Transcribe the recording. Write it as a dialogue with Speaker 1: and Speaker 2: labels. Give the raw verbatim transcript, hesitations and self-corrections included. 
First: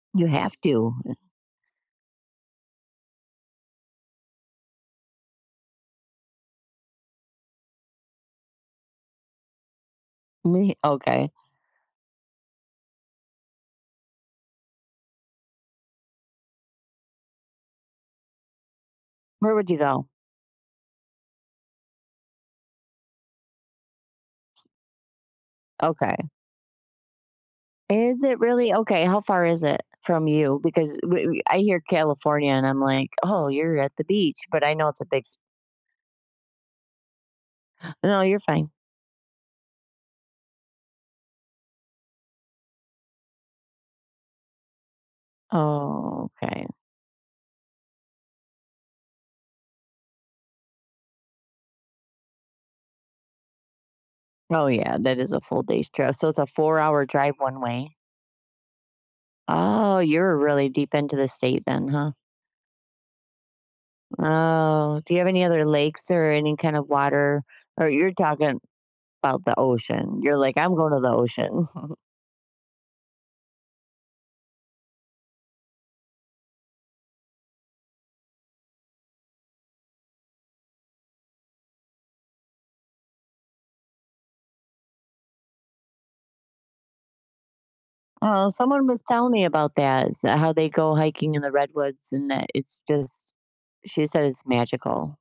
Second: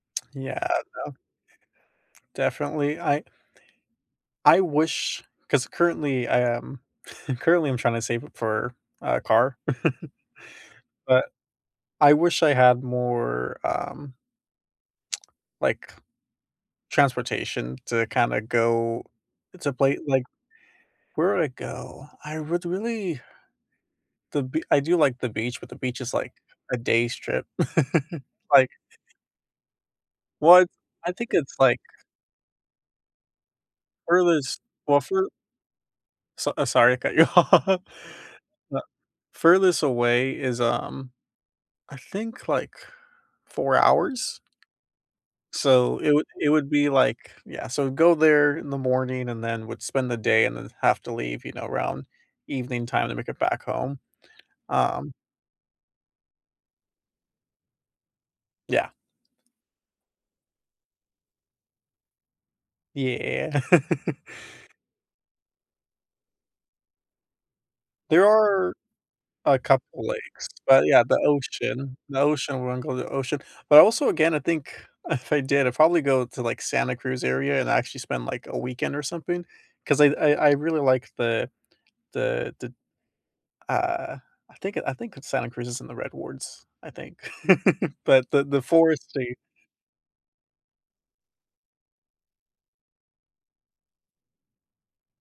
Speaker 1: You have
Speaker 2: Yeah, I
Speaker 1: to.
Speaker 2: know. Definitely. I I wish 'cause currently, I am currently, I'm trying to save it for a car.
Speaker 1: Me
Speaker 2: But
Speaker 1: Okay.
Speaker 2: I wish I had more, um Like, transportation to kinda go
Speaker 1: Where
Speaker 2: to
Speaker 1: would you
Speaker 2: play,
Speaker 1: go?
Speaker 2: like, where would I go? I would really The be
Speaker 1: S
Speaker 2: I do like the beach, but the beach is,
Speaker 1: Okay.
Speaker 2: like, a day's trip.
Speaker 1: Is it
Speaker 2: Like
Speaker 1: really okay. How far is it from you?
Speaker 2: Well it's
Speaker 1: Because
Speaker 2: I
Speaker 1: we
Speaker 2: think
Speaker 1: we
Speaker 2: it's,
Speaker 1: I
Speaker 2: like
Speaker 1: hear California and I'm like, "Oh, you're at the beach"
Speaker 2: Furthest
Speaker 1: but I know
Speaker 2: well,
Speaker 1: it's a big
Speaker 2: fur
Speaker 1: s
Speaker 2: So, uh, sorry, cut you off.
Speaker 1: No, you're fine.
Speaker 2: Uh furthest away is, um, I think, like, four hours. So, it would
Speaker 1: Oh,
Speaker 2: it
Speaker 1: okay.
Speaker 2: would be like yeah. So go there in the morning and then would spend the day and then have to leave, you know, around evening time to make it back home,
Speaker 1: Oh, yeah.
Speaker 2: um
Speaker 1: That is a full day's trip. So it's a four hour drive one way?
Speaker 2: Yeah.
Speaker 1: Oh, you're really deep into the state then, huh?
Speaker 2: Yeah.
Speaker 1: Oh, do you have any other lakes or any kind of water? Or you're
Speaker 2: There
Speaker 1: talking
Speaker 2: are
Speaker 1: 'bout the
Speaker 2: a couple
Speaker 1: ocean. You're
Speaker 2: lakes,
Speaker 1: like, "I'm
Speaker 2: but,
Speaker 1: going to
Speaker 2: yeah,
Speaker 1: the
Speaker 2: the
Speaker 1: ocean."
Speaker 2: ocean the ocean, we're going the ocean. But, also, again, I think if I did, I'd probably go to, like, Santa Cruz area and actually spend, like, a weekend or something ,'cause I I I really like the the the Uh, I think, uh, I think it's Santa Cruz and the Red Wards, I think. But the
Speaker 1: Well,
Speaker 2: the
Speaker 1: someone was telling
Speaker 2: foresty.
Speaker 1: me about that, is that how they go hiking in the Redwoods and that it's just she said it's magical.